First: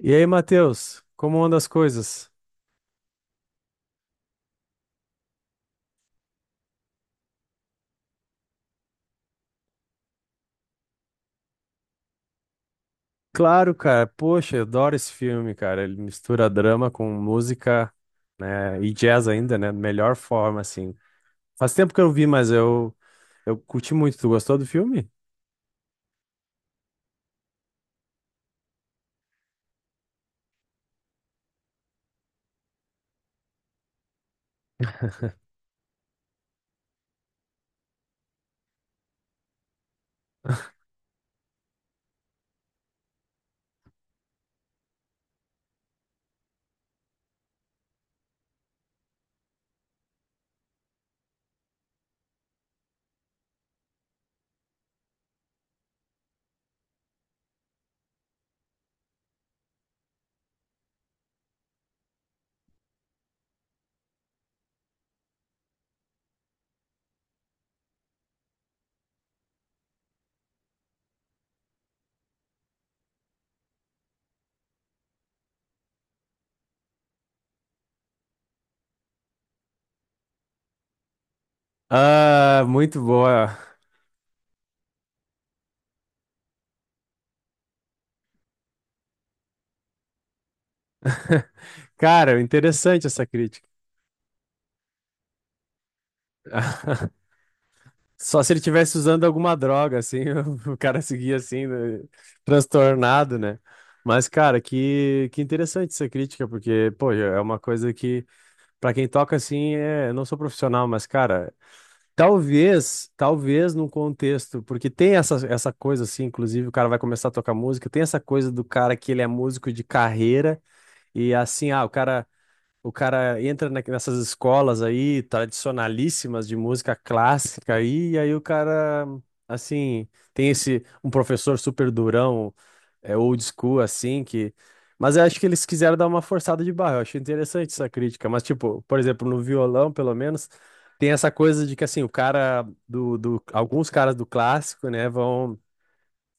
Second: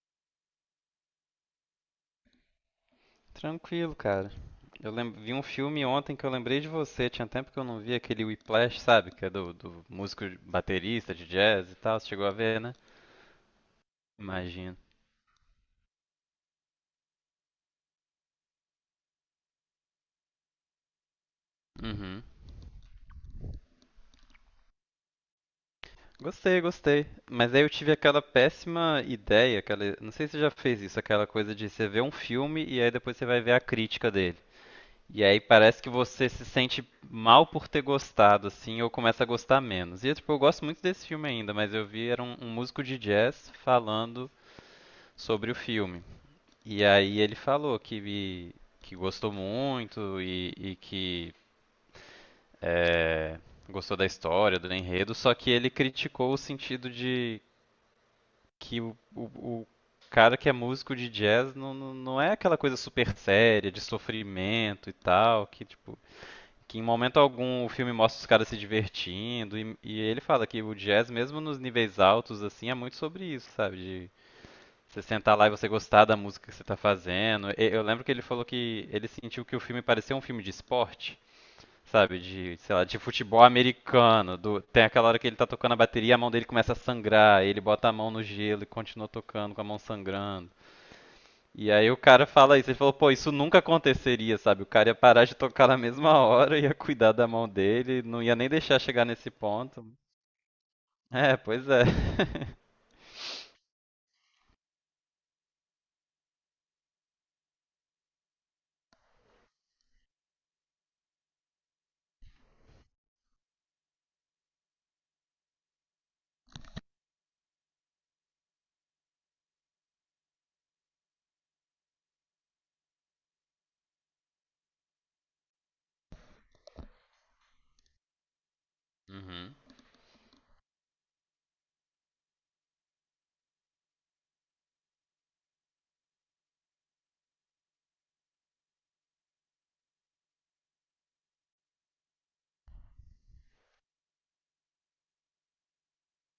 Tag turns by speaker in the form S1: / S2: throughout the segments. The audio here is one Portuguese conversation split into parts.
S1: E aí, Matheus, como anda as coisas?
S2: Tranquilo, cara. Eu vi um filme ontem que eu lembrei de você. Tinha tempo que eu não vi aquele Whiplash, sabe? Que é do músico baterista de jazz e tal. Você chegou a ver, né?
S1: Claro, cara, poxa, eu
S2: Imagino.
S1: adoro esse filme, cara. Ele mistura drama com música, né, e jazz ainda, né, melhor forma, assim. Faz tempo que eu não
S2: Uhum.
S1: vi, mas eu curti muito. Tu gostou do filme?
S2: Gostei, gostei. Mas aí eu tive aquela péssima ideia, não sei se você já fez isso, aquela coisa de você ver um filme e aí depois você vai ver a crítica dele. E aí parece que você se sente mal por ter gostado, assim, ou começa a gostar menos. E tipo, eu gosto muito desse filme ainda, mas eu vi era um, um músico de jazz falando sobre o filme. E aí ele falou que gostou muito e que gostou da história, do enredo, só que ele criticou o sentido de que o cara que é músico de jazz não é aquela coisa super séria, de sofrimento e tal, que tipo. Que em momento algum o filme mostra os caras se divertindo, e ele fala que o jazz, mesmo nos níveis altos, assim, é muito sobre isso, sabe? De você sentar lá e você gostar da música que você tá fazendo. Eu lembro que ele falou que ele sentiu que o filme parecia um filme de esporte, sabe? De,
S1: Ah,
S2: sei lá, de
S1: muito
S2: futebol
S1: boa.
S2: americano. Tem aquela hora que ele tá tocando a bateria, a mão dele começa a sangrar, ele bota a mão no gelo e continua tocando com a mão sangrando. E aí o cara
S1: Cara,
S2: fala isso, ele falou,
S1: interessante
S2: pô,
S1: essa
S2: isso nunca
S1: crítica.
S2: aconteceria, sabe? O cara ia parar de tocar na mesma hora, ia cuidar da mão dele, não ia
S1: Só
S2: nem
S1: se ele
S2: deixar
S1: tivesse
S2: chegar
S1: usando
S2: nesse
S1: alguma
S2: ponto.
S1: droga, assim, o cara seguia
S2: É,
S1: assim,
S2: pois é.
S1: né, transtornado, né? Mas, cara, que interessante essa crítica, porque, pô, é uma coisa que pra quem toca assim, é, eu não sou profissional, mas cara, talvez num contexto, porque tem essa, essa coisa assim, inclusive o cara vai começar a tocar música, tem essa coisa do cara que ele é músico de carreira e assim, ah, o cara entra nessas escolas aí, tradicionalíssimas de música clássica aí, e aí o cara,
S2: Uhum.
S1: assim, tem esse, um professor super durão, é, old school, assim, que... Mas eu acho que eles quiseram dar uma forçada de barra, eu acho interessante essa crítica, mas, tipo, por exemplo, no violão, pelo menos, tem essa coisa de que, assim, o cara do... Alguns caras do clássico, né, vão...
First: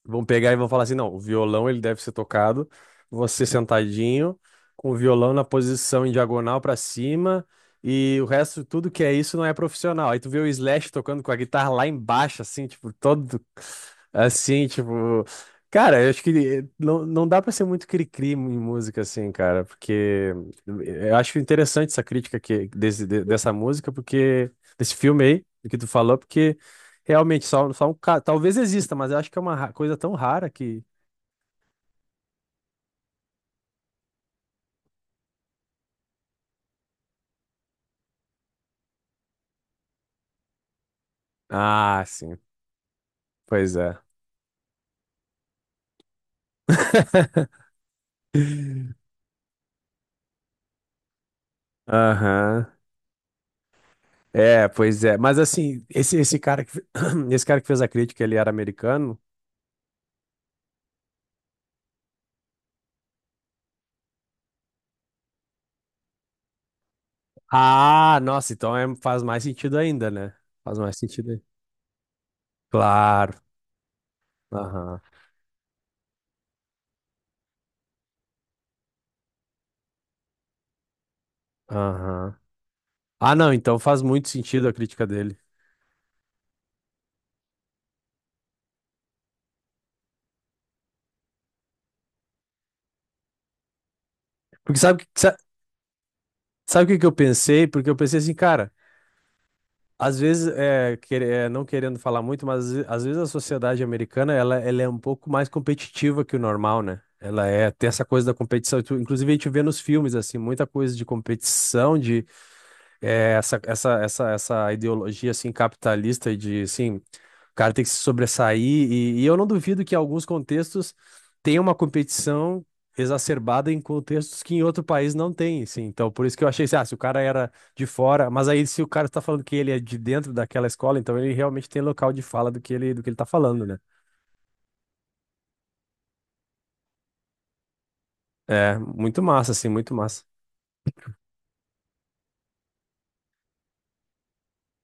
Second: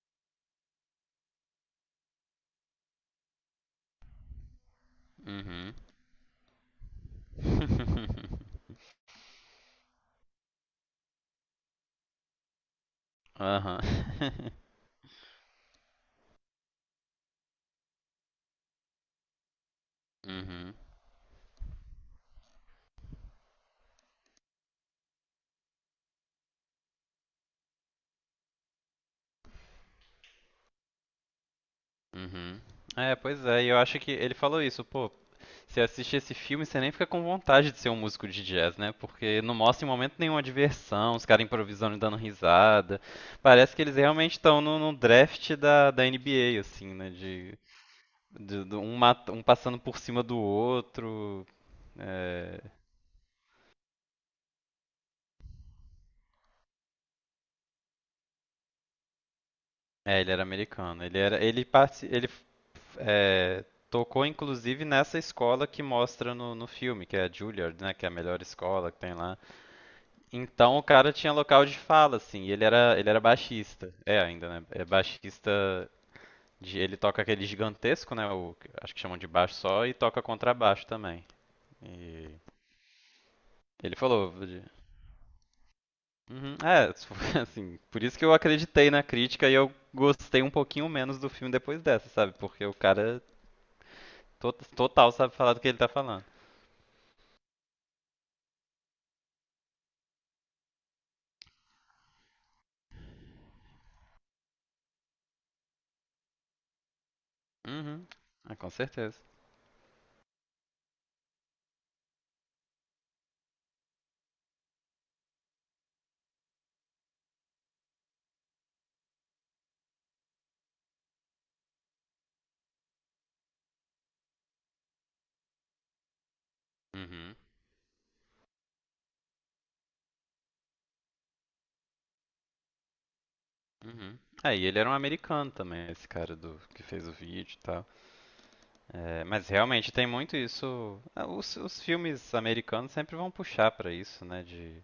S1: Vão pegar e vão falar assim, não, o violão ele deve ser tocado, você sentadinho, com o violão na posição em diagonal pra cima, e o resto, tudo que é isso não é profissional. Aí tu vê o Slash tocando com a guitarra lá embaixo, assim, tipo, todo,
S2: Aham.
S1: assim, tipo... Cara, eu acho que não, não dá pra ser muito cri-cri em música, assim, cara, porque
S2: Uhum.
S1: eu acho interessante essa crítica que, desse, dessa música, porque, desse filme aí, do que tu falou, porque... Realmente, só, só um caso. Talvez exista, mas eu acho que é uma coisa tão rara que.
S2: Uhum. É, pois é, e eu acho que ele falou isso, pô, você assiste esse filme, você nem fica com vontade de ser um músico de jazz, né? Porque não mostra em momento nenhuma diversão, os caras improvisando e
S1: Ah,
S2: dando
S1: sim.
S2: risada. Parece
S1: Pois
S2: que eles
S1: é.
S2: realmente estão no draft da NBA, assim, né? De, de- de um, mat- um passando por cima do outro. É,
S1: Aham. É, pois é. Mas assim, esse cara que, esse cara que fez a crítica, ele era americano?
S2: É, ele era americano. Ele era, ele parte, ele é, tocou inclusive nessa escola que mostra no filme, que é a Juilliard, né, que é a
S1: Ah,
S2: melhor
S1: nossa, então
S2: escola que tem
S1: faz
S2: lá.
S1: mais sentido ainda, né? Faz
S2: Então o
S1: mais
S2: cara
S1: sentido
S2: tinha
S1: aí.
S2: local de fala, assim. E ele era
S1: Claro.
S2: baixista. É ainda, né? É
S1: Aham.
S2: baixista. Ele toca aquele gigantesco, né? O, acho que chamam de baixo só e toca contrabaixo também. E
S1: Aham. Ah, não, então
S2: ele
S1: faz muito
S2: falou,
S1: sentido a crítica dele.
S2: Uhum, é, assim, por isso que eu acreditei na crítica e eu gostei um pouquinho menos do filme depois dessa, sabe? Porque o cara
S1: Porque sabe,
S2: total sabe falar do que ele tá falando.
S1: sabe o que que eu pensei? Porque eu pensei assim, cara. Às vezes, é, não querendo falar muito, mas às vezes a sociedade americana ela é um pouco mais competitiva que o normal, né? Ela é, tem essa
S2: Uhum.
S1: coisa da
S2: Ah, com
S1: competição.
S2: certeza.
S1: Inclusive, a gente vê nos filmes, assim, muita coisa de competição, é, essa ideologia assim capitalista de assim, o cara tem que se sobressair e eu não duvido que em alguns contextos tenha uma competição exacerbada em contextos que em outro país não tem, assim. Então, por isso que eu achei assim, ah, se o cara
S2: Uhum.
S1: era de fora, mas aí se o cara está falando que ele é de dentro daquela escola, então ele realmente tem local de fala do que ele tá falando, né?
S2: Uhum. É, e ele era um americano também, esse cara do que fez o vídeo e tal.
S1: É, muito
S2: É, mas
S1: massa, assim,
S2: realmente
S1: muito
S2: tem
S1: massa.
S2: muito isso. Ah, os filmes americanos sempre vão puxar pra isso, né? De.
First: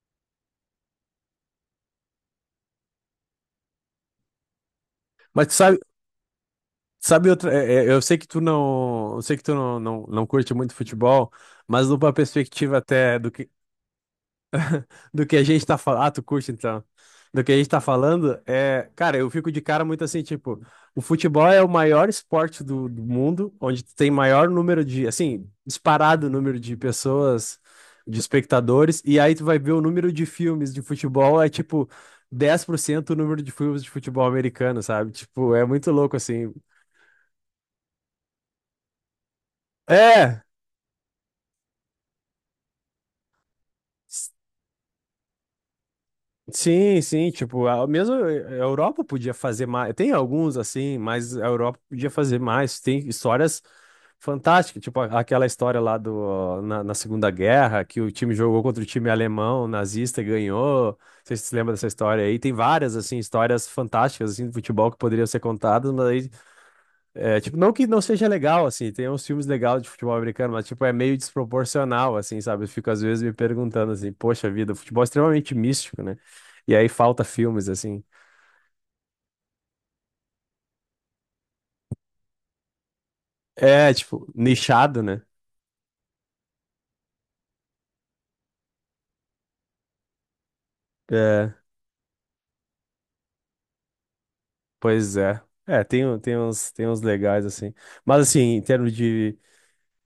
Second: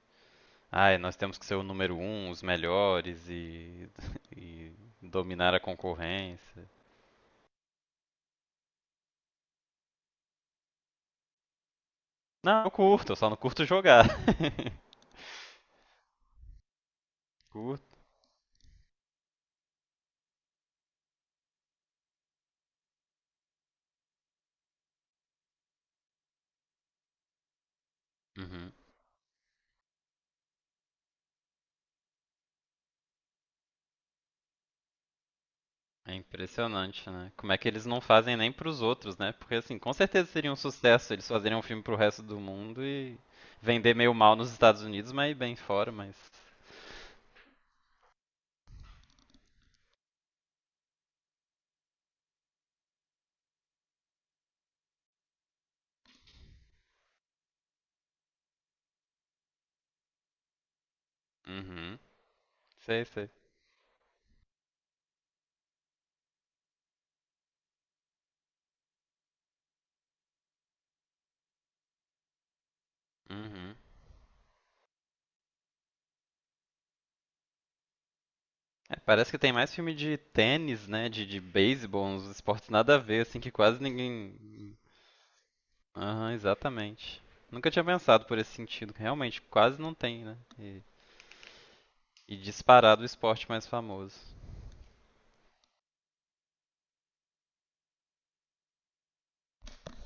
S2: Ai nós temos que ser o número um, os melhores e, e
S1: Mas tu
S2: dominar a
S1: sabe,
S2: concorrência.
S1: sabe outra, eu sei que tu não, eu sei que tu não curte muito futebol, mas numa
S2: Não, eu
S1: perspectiva
S2: curto, eu
S1: até
S2: só não curto jogar.
S1: do que a gente tá falando, ah, tu curte então. Do que a gente tá
S2: Curto.
S1: falando, é, cara, eu fico de cara muito assim, tipo, o futebol é o maior esporte do mundo, onde tem maior número de, assim, disparado número de pessoas, de
S2: Uhum.
S1: espectadores, e aí tu vai ver o número de filmes de futebol, é tipo 10% o número de filmes de futebol americano, sabe? Tipo, é muito louco
S2: É
S1: assim.
S2: impressionante, né? Como é que eles não fazem nem pros outros, né? Porque assim, com certeza
S1: É.
S2: seria um sucesso eles fazerem um filme pro resto do mundo e vender meio mal nos Estados Unidos, mas bem fora, mas.
S1: Sim, sim, tipo, a, mesmo a Europa podia fazer mais. Tem alguns assim, mas a Europa podia fazer mais. Tem histórias fantásticas, tipo aquela história lá do na Segunda Guerra, que o time jogou contra o time alemão nazista e ganhou. Vocês se lembram dessa
S2: Uhum.
S1: história aí? Tem várias
S2: Sei,
S1: assim
S2: sei.
S1: histórias fantásticas assim de futebol que poderiam ser contadas, mas aí é, tipo, não que não seja legal, assim, tem uns filmes legais de futebol americano, mas, tipo, é meio desproporcional, assim, sabe? Eu fico, às vezes, me
S2: Uhum.
S1: perguntando, assim, poxa vida, o futebol é extremamente místico, né? E aí falta filmes, assim.
S2: É, parece que tem mais filme de tênis, né? De beisebol, uns esportes nada a ver, assim, que quase
S1: É, tipo,
S2: ninguém.
S1: nichado, né?
S2: Aham, exatamente. Nunca tinha pensado por esse sentido. Que realmente, quase não tem, né? E,
S1: É,
S2: e disparado o esporte mais famoso.
S1: pois é. É, tem, tem uns legais, assim. Mas, assim, em termos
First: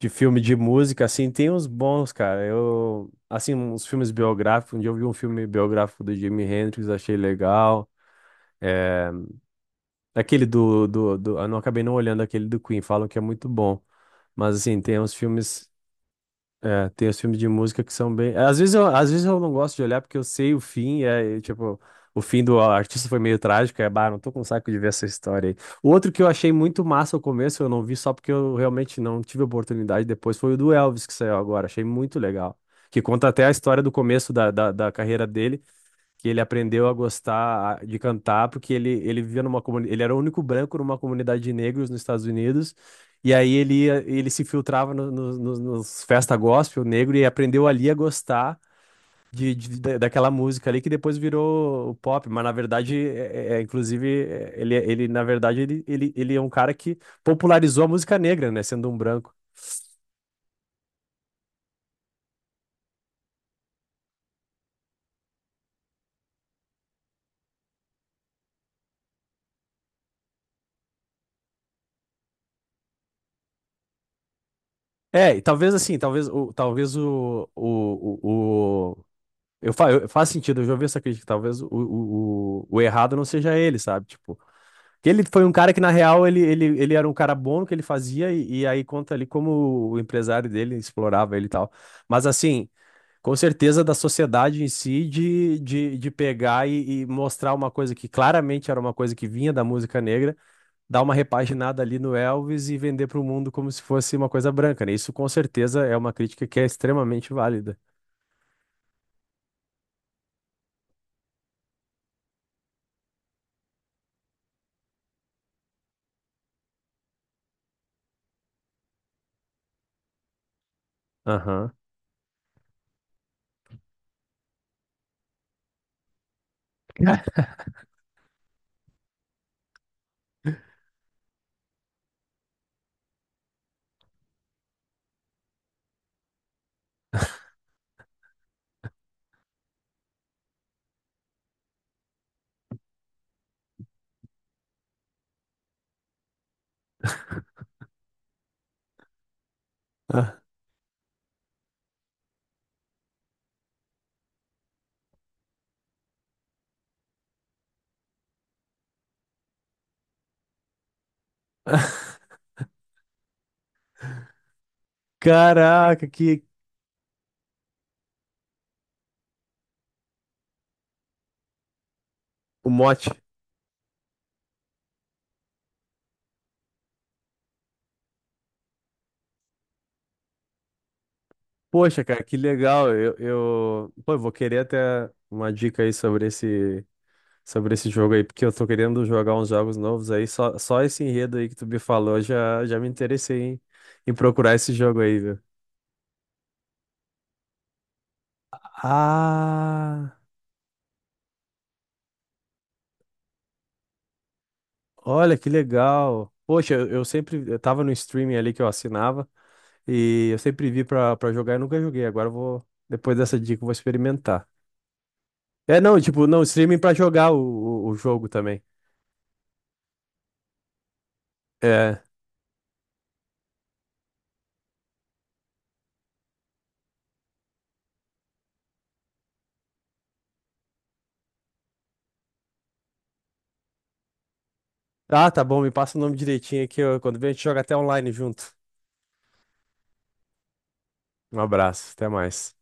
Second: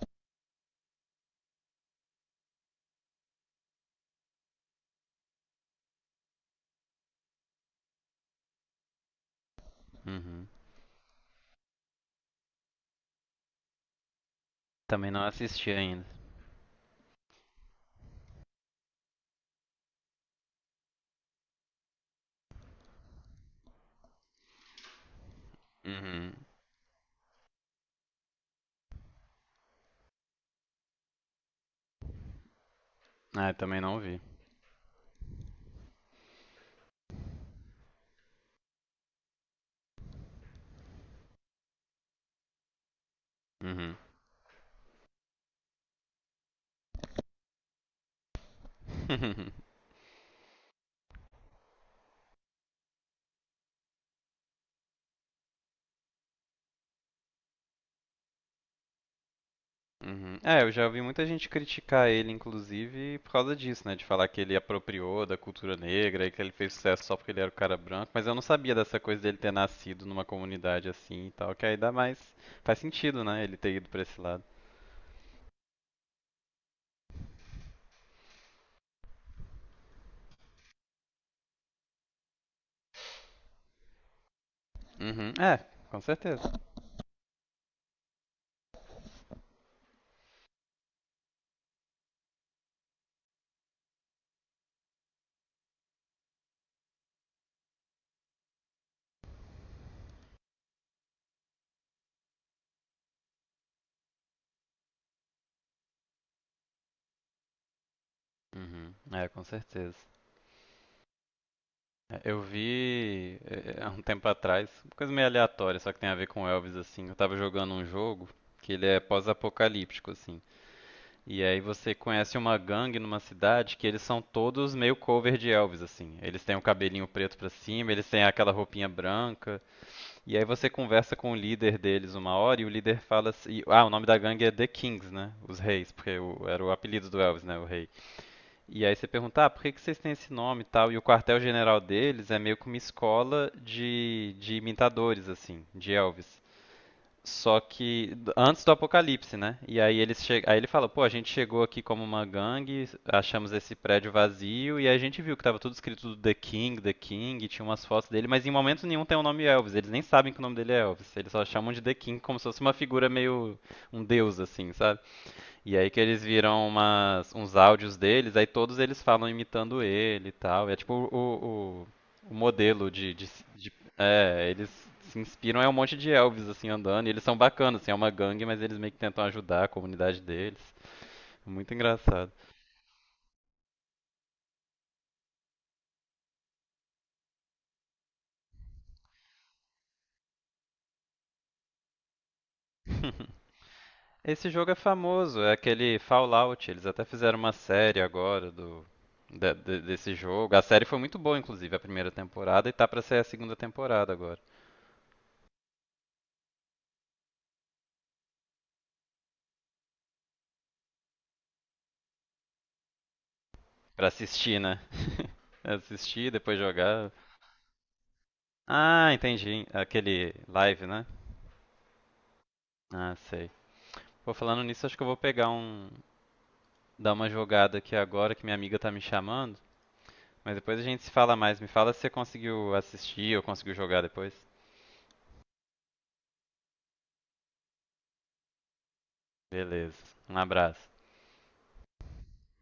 S1: de filme de música, assim, tem uns bons, cara. Eu, assim, uns filmes biográficos, um dia eu vi um filme biográfico do Jimi Hendrix, achei legal. É, aquele
S2: Uhum.
S1: do. Eu não acabei não olhando aquele do Queen, falam que é muito bom. Mas assim, tem
S2: Também
S1: uns
S2: não
S1: filmes.
S2: assisti ainda.
S1: É, tem os filmes de música que são bem. Às vezes eu não gosto de olhar porque eu sei o fim, é e, tipo. O fim do artista foi meio trágico, é, bah, não tô com saco de ver essa história aí. O outro que eu
S2: Uhum.
S1: achei muito massa ao começo, eu não vi só porque eu realmente não tive oportunidade depois, foi o do Elvis que saiu agora, achei muito legal. Que conta até
S2: Ah,
S1: a
S2: eu também
S1: história do
S2: não vi.
S1: começo da carreira dele que ele aprendeu a gostar de cantar porque ele vivia numa comunidade, ele era o único branco numa comunidade de negros nos Estados Unidos. E aí ele
S2: Uhum.
S1: ia, ele se filtrava nos festa gospel negro e aprendeu ali a gostar daquela música ali que depois virou o pop, mas na verdade inclusive é, ele na verdade ele é um cara que popularizou a música negra, né, sendo um branco.
S2: Uhum. É, eu já ouvi muita gente criticar ele, inclusive, por causa disso, né? De falar que ele apropriou da cultura negra e que ele fez sucesso só porque ele era o cara branco. Mas eu não sabia dessa coisa dele ter nascido numa comunidade assim e tal, que aí dá mais. Faz sentido, né? Ele ter ido pra esse lado.
S1: É, e talvez assim, talvez o, talvez o, eu, faz sentido, eu já ouvi essa crítica. Talvez o errado não seja ele, sabe? Tipo, que ele
S2: Uhum.
S1: foi um
S2: É,
S1: cara que, na
S2: com
S1: real, ele,
S2: certeza.
S1: ele, ele era um cara bom no que ele fazia, e aí conta ali como o empresário dele explorava ele e tal. Mas assim, com certeza da sociedade em si de pegar e mostrar uma coisa que claramente era uma coisa que vinha da música negra, dar uma repaginada ali no Elvis e vender para o mundo como se fosse uma coisa branca, né? Isso com certeza é uma crítica que é extremamente válida.
S2: Uhum. É, com certeza. É, eu vi há um tempo atrás, uma coisa meio aleatória, só que tem a ver com Elvis, assim. Eu tava jogando um jogo que ele é pós-apocalíptico, assim. E aí
S1: Aham.
S2: você conhece uma gangue numa cidade que eles são todos meio cover de Elvis, assim. Eles têm o cabelinho preto pra cima, eles têm aquela roupinha branca. E aí você conversa com o líder deles uma hora e o líder fala assim... Ah, o nome da gangue é The Kings, né? Os Reis, porque era o apelido do Elvis, né? O Rei. E aí você pergunta, ah, por que que vocês têm esse nome e tal? E o quartel-general deles é meio que uma escola de imitadores, assim, de Elvis. Só que antes do apocalipse, né? E aí eles
S1: Ah,
S2: che... aí ele fala, pô, a gente chegou aqui como uma gangue, achamos esse prédio vazio e aí a gente viu que tava tudo escrito The King, The King, e tinha umas fotos dele, mas em momento nenhum tem o nome Elvis. Eles nem sabem que o nome dele é Elvis. Eles só chamam de The King como se fosse uma figura meio um deus assim, sabe? E aí que
S1: caraca,
S2: eles
S1: que,
S2: viram uns áudios deles, aí todos eles falam imitando ele e tal. É tipo o
S1: o
S2: modelo
S1: mote.
S2: de, de, de- É, eles se inspiram, é um monte de Elvis assim andando. E eles são bacanas, assim, é uma gangue, mas eles meio que tentam ajudar a comunidade deles. É muito
S1: Poxa, cara,
S2: engraçado.
S1: que legal. Eu... Pô, eu vou querer até uma dica aí sobre esse jogo aí, porque eu tô querendo jogar uns jogos novos aí. Só, só esse enredo aí que tu me falou já, já me interessei em, em
S2: Esse
S1: procurar
S2: jogo
S1: esse
S2: é
S1: jogo aí, viu?
S2: famoso, é aquele Fallout. Eles até fizeram uma série agora do. Desse
S1: Ah,
S2: jogo. A série foi muito boa, inclusive, a primeira temporada, e tá pra sair a segunda temporada agora.
S1: olha que legal. Poxa, eu sempre eu tava no streaming ali que eu assinava e eu sempre vi pra, pra jogar e nunca joguei. Agora eu vou, depois dessa dica, eu vou
S2: Pra
S1: experimentar.
S2: assistir, né?
S1: É, não, tipo,
S2: Assistir,
S1: não,
S2: depois
S1: streaming pra
S2: jogar.
S1: jogar o jogo também.
S2: Ah, entendi. Aquele live, né?
S1: É.
S2: Ah, sei. Pô, falando nisso, acho que eu vou pegar um. Dar uma jogada aqui agora que minha amiga tá me chamando. Mas depois a gente se fala mais. Me fala se você conseguiu assistir ou conseguiu jogar depois.
S1: Ah, tá bom, me passa o nome direitinho aqui. Ó, quando vem, a gente joga até online junto.
S2: Beleza. Um abraço.
S1: Um abraço, até mais.